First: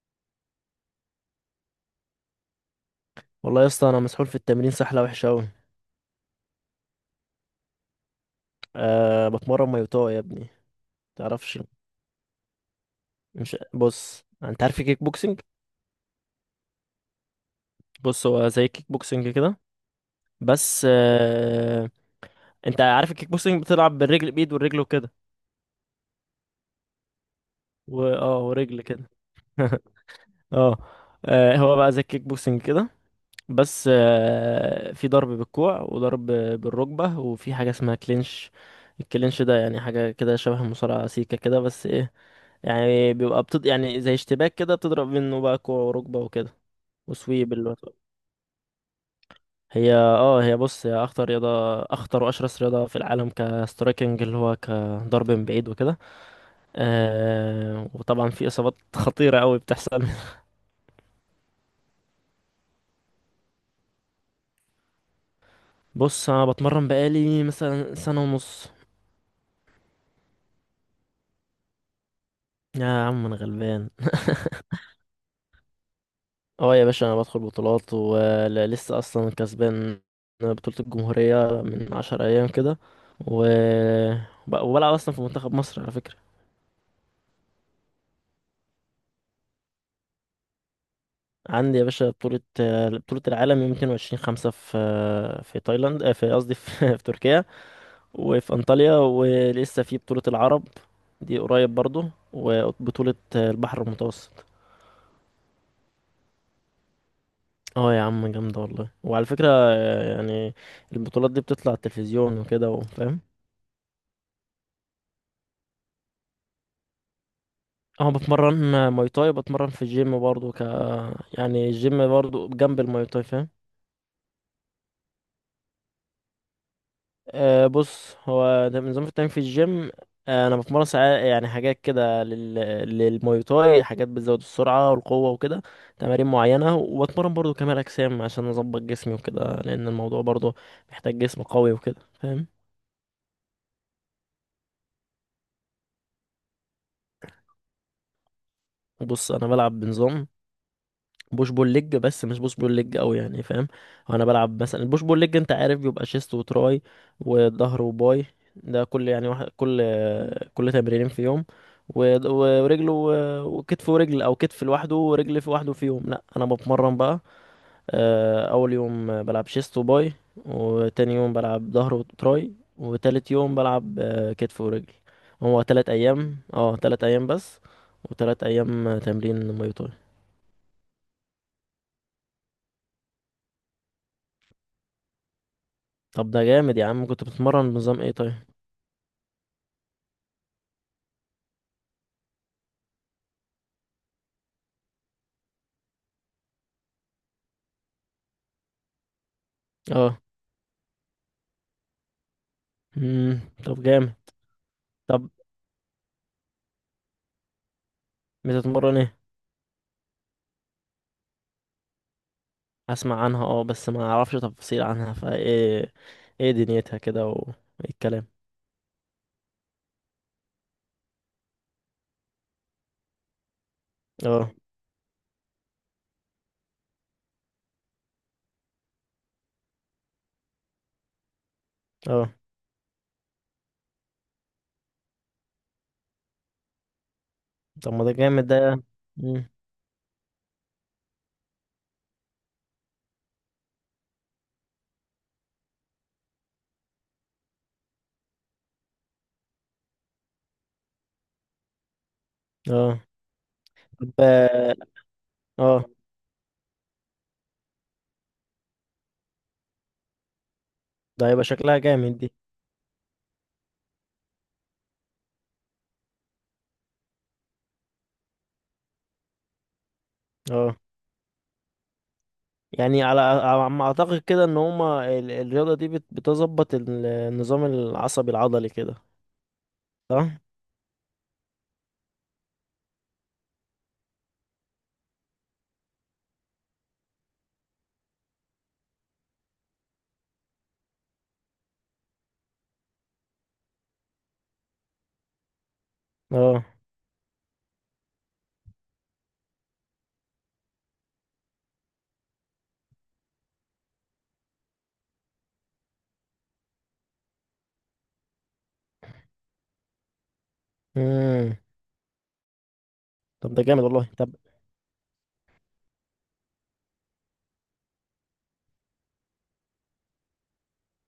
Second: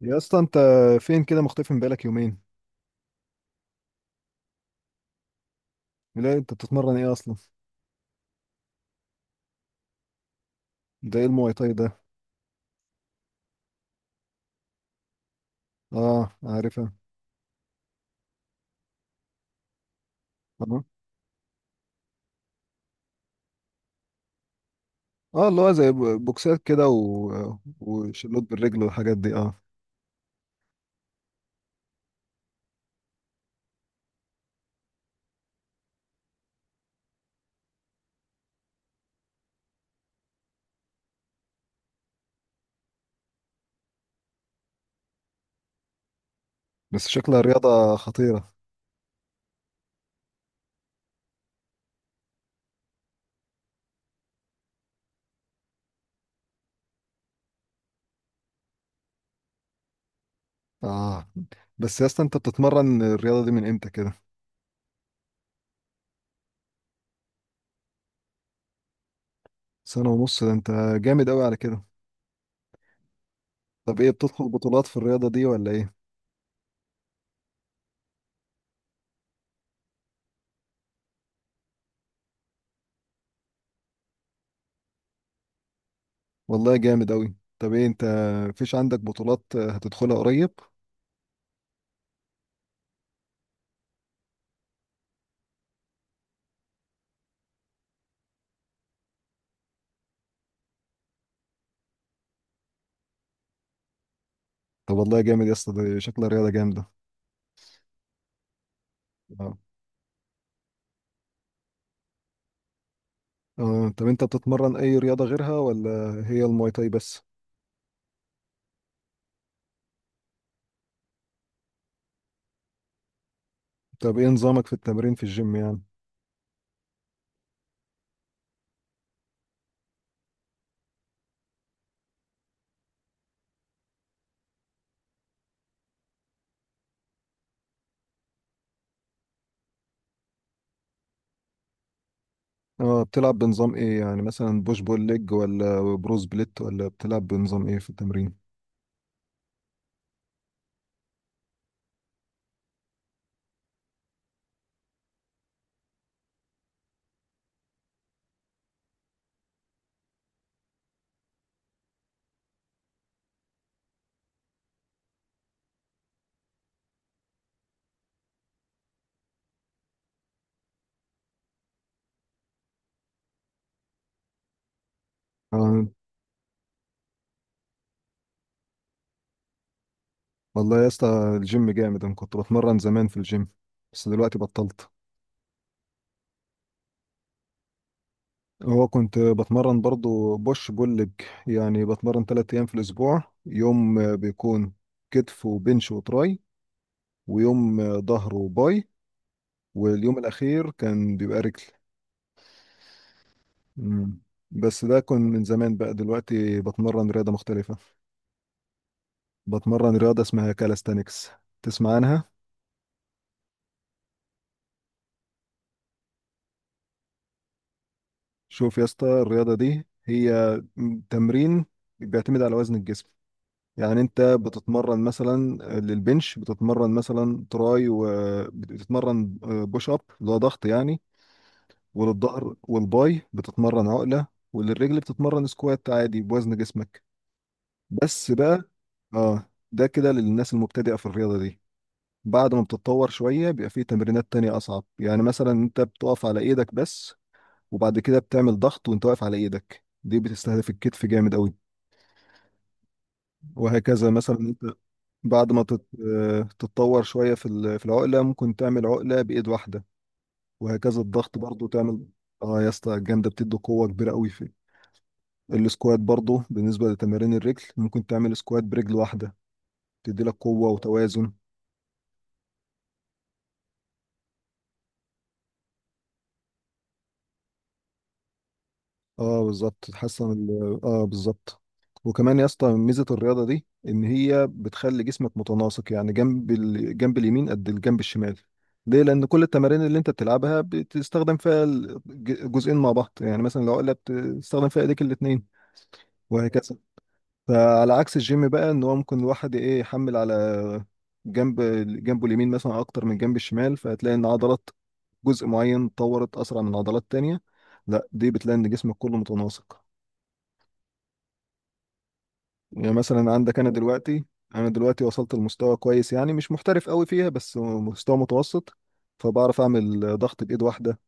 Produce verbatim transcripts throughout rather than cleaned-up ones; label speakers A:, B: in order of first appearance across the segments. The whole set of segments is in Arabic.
A: يا اسطى انت فين كده مختفي من بقالك يومين؟
B: والله يا اسطى، انا مسحول في التمرين سحله وحشه قوي.
A: لا انت بتتمرن ايه اصلا؟
B: أه بتمرن مايوتو يا ابني.
A: ده ايه المواي
B: تعرفش؟
A: تاي ده؟
B: مش بص، انت عارف الكيك بوكسنج؟
A: اه عارفها.
B: بص، هو زي الكيك بوكسنج كده،
A: اه
B: بس أه انت عارف الكيك بوكسنج بتلعب بالرجل، بايد والرجل وكده.
A: اه اللي هو زي ب- بوكسات كده و...
B: و... اه
A: وشلوت بالرجل
B: ورجل كده.
A: والحاجات دي اه.
B: اه. آه، هو بقى زي الكيك بوكسنج كده، بس آه، في ضرب بالكوع وضرب بالركبة، وفي حاجة اسمها كلينش. الكلينش ده يعني حاجة كده شبه المصارعة، سيكة كده بس ايه، يعني بيبقى بتض... يعني زي اشتباك كده، بتضرب منه بقى كوع وركبة وكده.
A: بس شكلها
B: وسويب اللي هو-
A: رياضة خطيرة.
B: هي اه هي بص، هي اخطر رياضة، اخطر واشرس رياضة في العالم كسترايكنج اللي هو كضرب من بعيد وكده. آه وطبعا في اصابات خطيرة قوي بتحصل.
A: اه بس يا اسطى انت بتتمرن الرياضة دي من امتى كده؟
B: بص، انا بتمرن بقالي مثلا سنة ونص.
A: سنة ونص ده انت جامد قوي على كده.
B: يا عم انا غلبان.
A: طب ايه، بتدخل بطولات في الرياضة دي ولا ايه؟
B: اه يا باشا، انا بدخل بطولات، ولسه اصلا كسبان بطولة الجمهورية من عشر ايام كده. و... وب- وبلعب اصلا في منتخب مصر على فكرة.
A: والله جامد قوي. طب ايه انت، مفيش عندك بطولات هتدخلها قريب؟
B: عندي يا باشا بطولة، بطولة العالم يوم اتنين وعشرين خمسة في في تايلاند، آه، في، قصدي في... في تركيا، وفي انطاليا. ولسه في بطولة العرب دي قريب برضو، وبطولة البحر المتوسط.
A: طب والله جامد يا اسطى، دي شكلها رياضة جامدة.
B: اه يا عم، جامدة والله. وعلى فكرة
A: آه.
B: آه، يعني البطولات دي بتطلع على التلفزيون وكده، وفاهم.
A: اه طب انت بتتمرن اي رياضة غيرها ولا هي الماي تاي بس؟
B: اه بتمرن ماي تاي، بتمرن في الجيم برضو ك يعني الجيم برضو جنب الماي تاي، فاهم.
A: طب ايه نظامك في التمرين في الجيم يعني؟
B: أه بص، هو ده نظام التمرين في الجيم. آه، انا بتمرن ساعات يعني حاجات كده لل... للماي تاي، حاجات بتزود السرعه والقوه وكده، تمارين معينه. وبتمرن برضو كمال اجسام عشان اظبط جسمي وكده، لان الموضوع برضو محتاج جسم قوي وكده، فاهم.
A: اه بتلعب بنظام ايه يعني، مثلا بوش بول ليج ولا بروز بليت ولا بتلعب بنظام ايه في التمرين؟
B: بص انا بلعب بنظام بوش بول ليج، بس مش بوش بول ليج قوي، يعني فاهم. وانا بلعب مثلا البوش بول ليج، انت عارف بيبقى شيست وتراي، وظهر وباي. ده كل يعني واحد، كل كل تمرينين في يوم. و- و- ورجل و- وكتف، ورجل او كتف لوحده ورجل في لوحده في يوم. لا انا بتمرن بقى آه، اول يوم بلعب شيست وباي، وتاني يوم بلعب ظهر وتراي، وتالت يوم بلعب آه، كتف ورجل. هو
A: اه
B: تلات ايام، اه تلات ايام بس. وتلات ايام تمرين ماي تاي.
A: والله يا اسطى الجيم جامد، انا كنت بتمرن زمان في الجيم بس دلوقتي بطلت.
B: طب ده جامد يا عم. كنت بتتمرن بنظام ايه طيب؟
A: هو كنت بتمرن برضو بوش بول ليج، يعني بتمرن تلات ايام في الاسبوع. يوم آه، بيكون كتف وبنش وتراي، ويوم آه، ظهر وباي، واليوم
B: اه.
A: الاخير كان بيبقى رجل.
B: امم طب جامد.
A: مم. بس ده كان
B: طب
A: من زمان، بقى دلوقتي بتمرن رياضة مختلفة.
B: بتتمرن ايه؟
A: بتمرن رياضة اسمها كالستانكس، تسمع عنها؟
B: اسمع عنها اه، بس ما اعرفش تفاصيل عنها، فايه ايه دنيتها كده، وايه الكلام؟
A: شوف يا اسطى الرياضة دي هي تمرين بيعتمد على وزن الجسم. يعني انت
B: اه.
A: بتتمرن مثلا للبنش، بتتمرن مثلا تراي وبتتمرن بوش اب اللي هو ضغط يعني،
B: اه
A: وللظهر والباي بتتمرن عقلة، وللرجل بتتمرن سكوات عادي بوزن جسمك.
B: طب ما ده
A: بس
B: جامد
A: بقى
B: ده. مم.
A: اه ده كده للناس المبتدئة في الرياضة دي. بعد ما بتتطور شوية بيبقى فيه تمرينات تانية أصعب. يعني مثلا أنت بتقف على إيدك بس، وبعد كده بتعمل ضغط وأنت واقف على إيدك. دي بتستهدف الكتف جامد أوي.
B: اه.
A: وهكذا،
B: طب
A: مثلا أنت
B: اه
A: بعد ما
B: آه،
A: تت- آه، تتطور شوية في ال- في العقلة ممكن تعمل عقلة بإيد واحدة، وهكذا
B: ده
A: الضغط
B: هيبقى
A: برضو
B: شكلها
A: تعمل.
B: جامد دي.
A: آه يا اسطى الجامدة، بتدي قوة كبيرة أوي في السكوات. برضو بالنسبة لتمارين الرجل ممكن تعمل سكوات برجل واحدة، تدي لك قوة
B: اه،
A: وتوازن.
B: يعني على على ما اعتقد كده ان هما ال- الرياضة دي بت- بتظبط ال- النظام العصبي العضلي كده.
A: اه بالظبط،
B: صح.
A: تحسن ال... اه بالظبط. وكمان يا اسطى ميزه الرياضه دي ان هي بتخلي جسمك متناسق، يعني جنب الجنب اليمين قد الجنب الشمال. ليه؟ لان كل التمارين اللي انت بتلعبها بتستخدم فيها الجزئين مع بعض، يعني مثلا لو قلت بتستخدم فيها ايديك الاثنين،
B: اه.
A: وهكذا. فعلى عكس الجيم بقى، ان هو ممكن الواحد ايه، يحمل على جنب جنبه اليمين مثلا اكتر من جنب الشمال، فهتلاقي ان عضلات جزء معين اتطورت اسرع من عضلات تانية. لا دي بتلاقي ان جسمك كله متناسق.
B: امم
A: يعني مثلا
B: طب
A: عندك
B: ده
A: انا
B: جامد والله.
A: دلوقتي
B: طب
A: انا دلوقتي وصلت لمستوى كويس، يعني مش محترف قوي فيها بس مستوى متوسط. فبعرف اعمل ضغط بايد واحده،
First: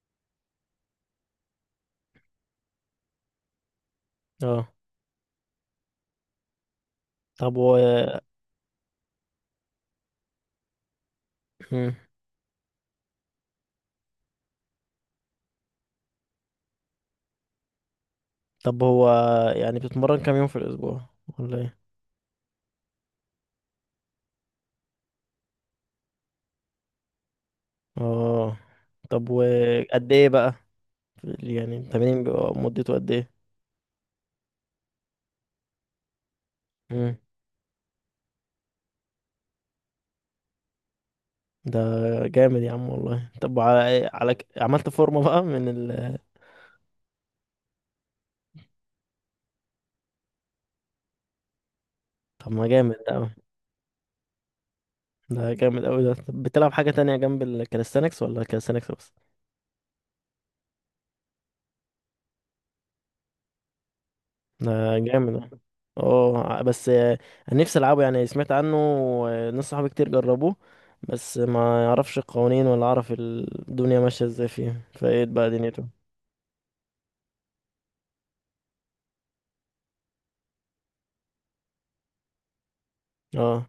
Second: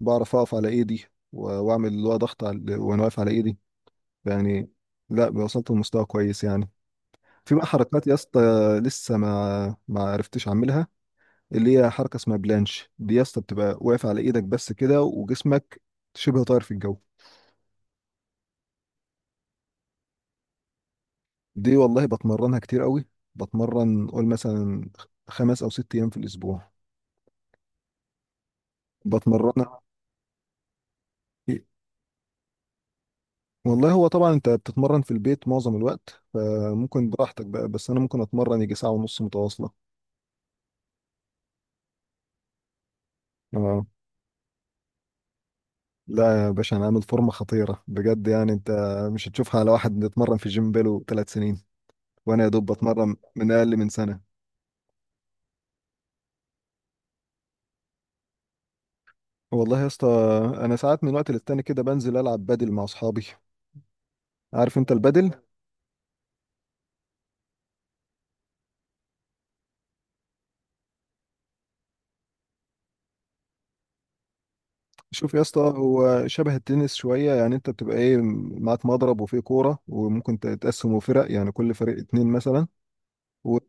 A: بعرف اقف على ايدي و- واعمل اللي هو ضغط على وانا واقف على ايدي،
B: اه.
A: يعني. لا وصلت لمستوى كويس يعني. في
B: طب
A: بقى
B: و،
A: حركات يا اسطى لسه ما ما عرفتش اعملها، اللي هي
B: مم.
A: حركه اسمها بلانش. دي يا اسطى بتبقى واقف على ايدك بس كده وجسمك شبه طاير في الجو.
B: طب هو يعني بتتمرن كام يوم في الأسبوع، ولا
A: دي
B: ايه؟
A: والله بتمرنها كتير قوي، بتمرن قول مثلا خمس او ست ايام في الاسبوع
B: اه طب
A: بتمرنها.
B: وقد ايه بقى؟ يعني التمرين بيبقى مدته قد ايه؟
A: والله هو طبعا انت بتتمرن في البيت معظم الوقت، فممكن
B: مم.
A: براحتك بقى، بس انا ممكن اتمرن يجي ساعة ونص متواصلة.
B: ده جامد يا عم والله. طب
A: اه
B: على على ك- عملت فورمة بقى من ال.
A: لا يا باشا انا عامل فورمة خطيرة بجد، يعني انت مش هتشوفها على واحد بيتمرن في جيم بقاله ثلاث سنين، وانا يا
B: طب ما
A: دوب
B: جامد
A: بتمرن
B: ده أوي،
A: من اقل من سنة.
B: ده جامد أوي ده. طب بتلعب حاجة تانية جنب الكاليستانكس، ولا كاليستانكس بس؟
A: والله يا اسطى، انا ساعات من وقت للتاني كده بنزل العب بادل مع اصحابي. عارف انت
B: ده
A: البادل؟
B: جامد ده. اه بس آه، انا نفسي العبه، يعني سمعت عنه آه، ناس صحابي كتير جربوه. بس ما يعرفش القوانين ولا عارف الدنيا ماشيه ازاي فيه، فايه
A: شوف يا
B: بقى
A: اسطى،
B: دنيته.
A: هو شبه التنس شويه، يعني انت بتبقى ايه، معاك مضرب وفيه كوره، وممكن تقسمه فرق يعني كل فريق اتنين مثلا.
B: اه.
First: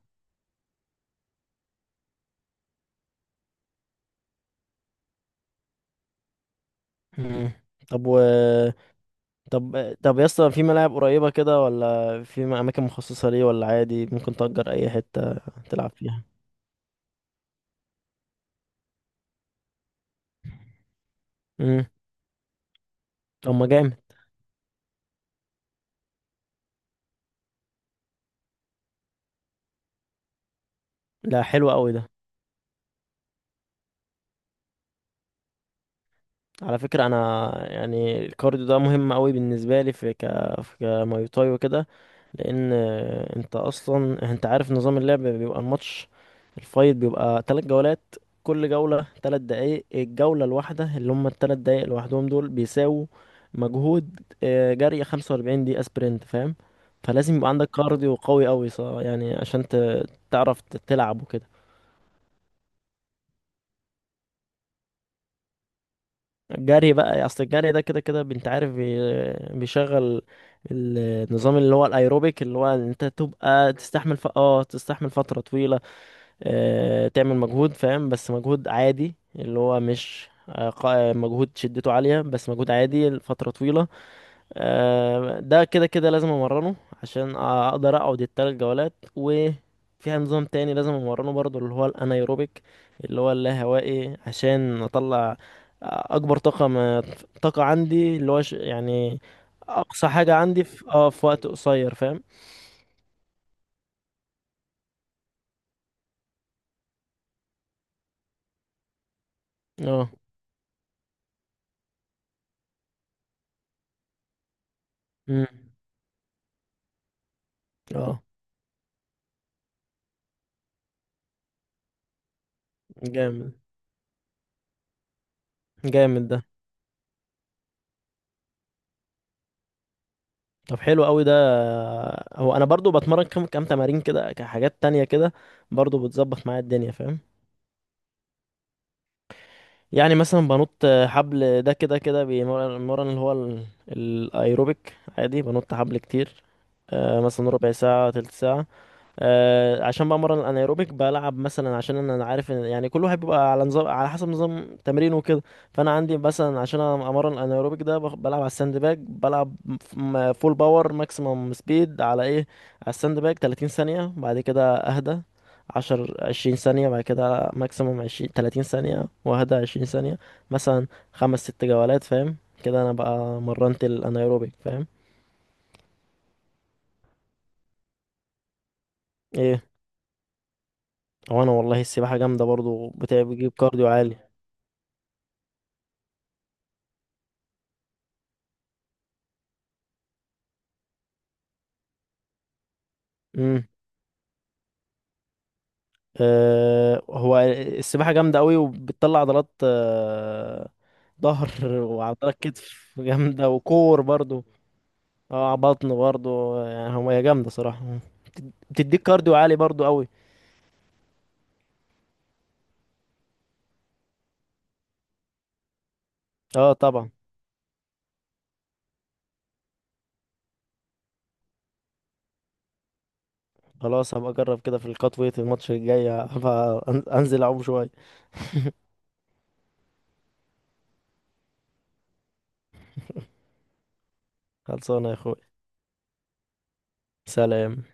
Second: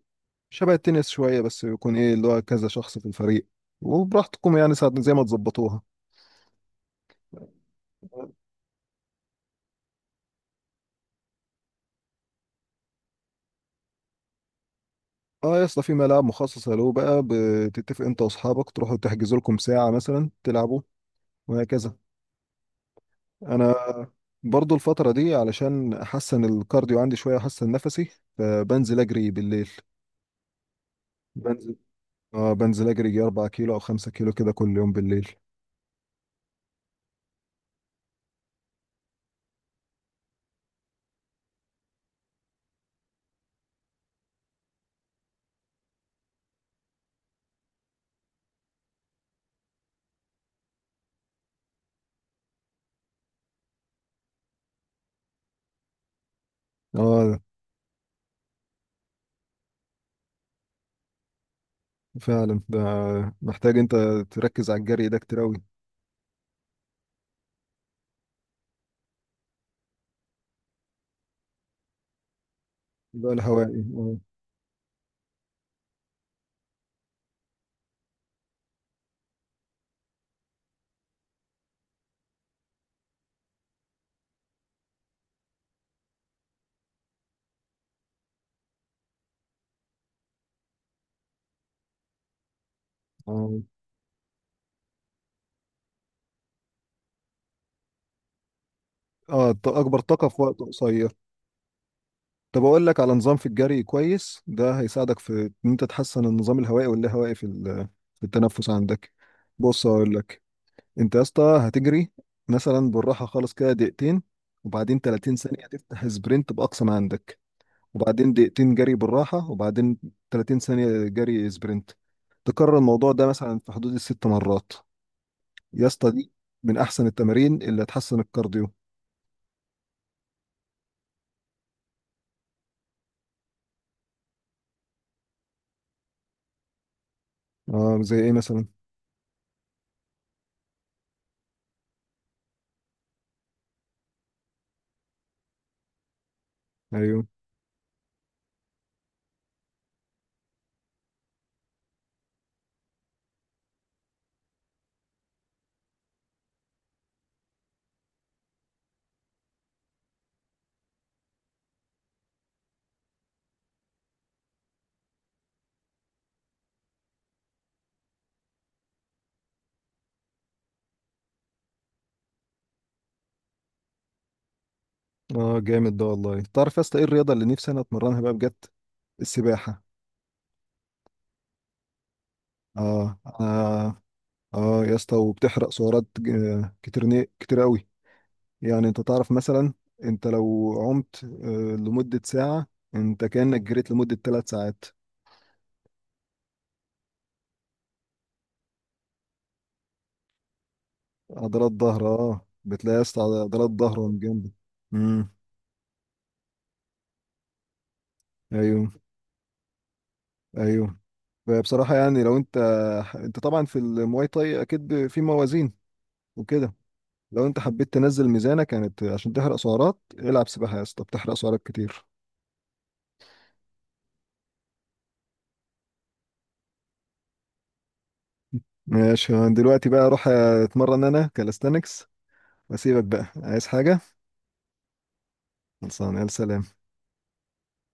A: شبه التنس شوية، بس يكون ايه اللي هو كذا شخص في الفريق، وبراحتكم يعني ساعة زي ما تظبطوها.
B: مم. طب و، طب طب يا اسطى، في ملاعب قريبه كده، ولا في م- اماكن مخصصه ليه، ولا عادي ممكن تأجر اي حته
A: اه يا اسطى
B: تلعب
A: في ملاعب
B: فيها؟
A: مخصصة له بقى، بتتفق انت واصحابك تروحوا تحجزوا لكم ساعة مثلا تلعبوا،
B: امم
A: وهكذا.
B: طب ما
A: انا
B: جامد.
A: برضو الفترة دي علشان احسن الكارديو عندي شوية، احسن نفسي، فبنزل اجري بالليل.
B: لا حلو
A: بنزل
B: قوي ده.
A: اه بنزل اجري يجي اربعة كيلو او خمسة كيلو كده كل يوم بالليل.
B: على فكره انا، يعني الكارديو ده مهم قوي بالنسبه لي في ك في كماي تاي وكده، لان آه، انت اصلا، انت عارف نظام اللعب بيبقى الماتش، الفايت بيبقى تلات جولات، كل جولة تلات دقايق. الجولة الواحدة، اللي هم التلات دقايق لوحدهم، دول بيساووا مجهود آه، جري خمسة وأربعين دقيقة سبرنت، فاهم. فلازم
A: اه
B: يبقى عندك كارديو قوي قوي ص- يعني عشان ت- تعرف ت- تلعب وكده.
A: فعلا ده، محتاج انت تركز على الجري ده كتير اوي.
B: الجري بقى، اصل الجري ده كده كده، انت عارف بي- بيشغل النظام اللي هو الايروبيك، اللي هو انت
A: ده
B: تبقى
A: الهوائي.
B: تستحمل ف... اه تستحمل فترة طويلة. آه، تعمل مجهود، فاهم، بس مجهود عادي، اللي هو مش آه، قا- آه، مجهود شدته عالية، بس مجهود عادي لفترة طويلة. آه، ده كده كده لازم امرنه، عشان اقدر اقعد التلات جولات. وفيها نظام تاني لازم امرنه برضو، اللي هو الانايروبيك، اللي هو
A: اه
B: اللاهوائي، عشان اطلع آه، اكبر طاقة، ما طاقة عندي، اللي هو ش- يعني
A: اه ط- اكبر
B: اقصى
A: طاقه
B: حاجة
A: في وقت
B: عندي في اه
A: قصير.
B: في وقت قصير، فاهم.
A: طب اقول لك على نظام في الجري كويس، ده هيساعدك في ان انت تحسن النظام الهوائي واللاهوائي في ال- في التنفس عندك. بص
B: اه.
A: اقول لك، انت يا اسطى هتجري مثلا بالراحه خالص كده دقيقتين، وبعدين
B: مم.
A: تلاتين ثانية ثانيه تفتح سبرنت باقصى ما عندك،
B: اه
A: وبعدين دقيقتين جري بالراحه، وبعدين تلاتين ثانية ثانيه جري سبرنت. تكرر الموضوع ده
B: جامد،
A: مثلا في حدود الست مرات يا اسطى.
B: جامد
A: دي
B: ده.
A: من احسن التمارين اللي هتحسن الكارديو.
B: طب حلو قوي ده. هو انا برضو بتمرن كم كم تمارين كده، كحاجات تانية كده، برضو بتظبط معايا الدنيا، فاهم.
A: اه زي ايه مثلا؟
B: يعني مثلا بنط حبل، ده كده كده بيمرن المرن اللي هو ال- الايروبيك عادي. بنط حبل كتير، آه،
A: ايوه
B: مثلا ربع ساعة، تلت ساعة. آه، عشان بمرن الانايروبيك، بلعب مثلا، عشان انا أنا عارف ان يعني كل واحد بيبقى على نظام على حسب نظام تمرينه وكده. فانا عندي مثلا عشان أنا امرن الانايروبيك ده، بخ- بلعب على الساند باج، بلعب ف- م- فول باور ماكسيمم سبيد على ايه، على الساند باج تلاتين ثانية، بعد كده اهدى عشرة، عشرين ثانية، بعد كده ماكسيمم عشرين، ثلاثين ثانية، واهدى عشرين ثانية مثلا. خمس ست جولات، فاهم. كده انا بقى مرنت الانايروبيك، فاهم.
A: اه جامد ده والله. تعرف يا اسطى ايه الرياضه اللي نفسي انا اتمرنها بقى بجد؟
B: ايه؟
A: السباحه.
B: وانا والله السباحة جامدة برضو،
A: اه
B: بتاع-
A: انا
B: بتجيب كارديو عالي.
A: اه يا اسطى، وبتحرق سعرات ج- آه، كتير ن- كتير قوي. يعني انت تعرف مثلا، انت لو عمت آه، لمده ساعه، انت كانك
B: مم.
A: جريت لمده ثلاث ساعات.
B: آه، هو السباحة جامدة قوي، وبتطلع عضلات آه، ظهر،
A: عضلات ظهر،
B: وعضلات
A: اه
B: كتف
A: بتلاقي يا اسطى
B: جامدة،
A: عضلات
B: وكور
A: ظهرهم
B: برضو.
A: جامده. امم.
B: اه بطن برضو، يعني هو هي جامدة صراحة،
A: ايوه.
B: بتديك كارديو عالي برضو قوي.
A: ايوه فبصراحه يعني لو انت، انت طبعا في المواي تاي اكيد في موازين وكده،
B: اه طبعا.
A: لو انت حبيت تنزل ميزانك يعني ت- عشان تحرق سعرات العب سباحة يا اسطى، بتحرق سعرات كتير.
B: خلاص هبقى اجرب كده، في الكات ويت الماتش الجاي هبقى أن- انزل اعوم شوية.
A: ماشي، أنا دلوقتي بقى اروح اتمرن انا كالستانكس، واسيبك بقى. عايز حاجة؟
B: خلصانة يا اخوي.
A: خلصان، يلا سلام.
B: سلام.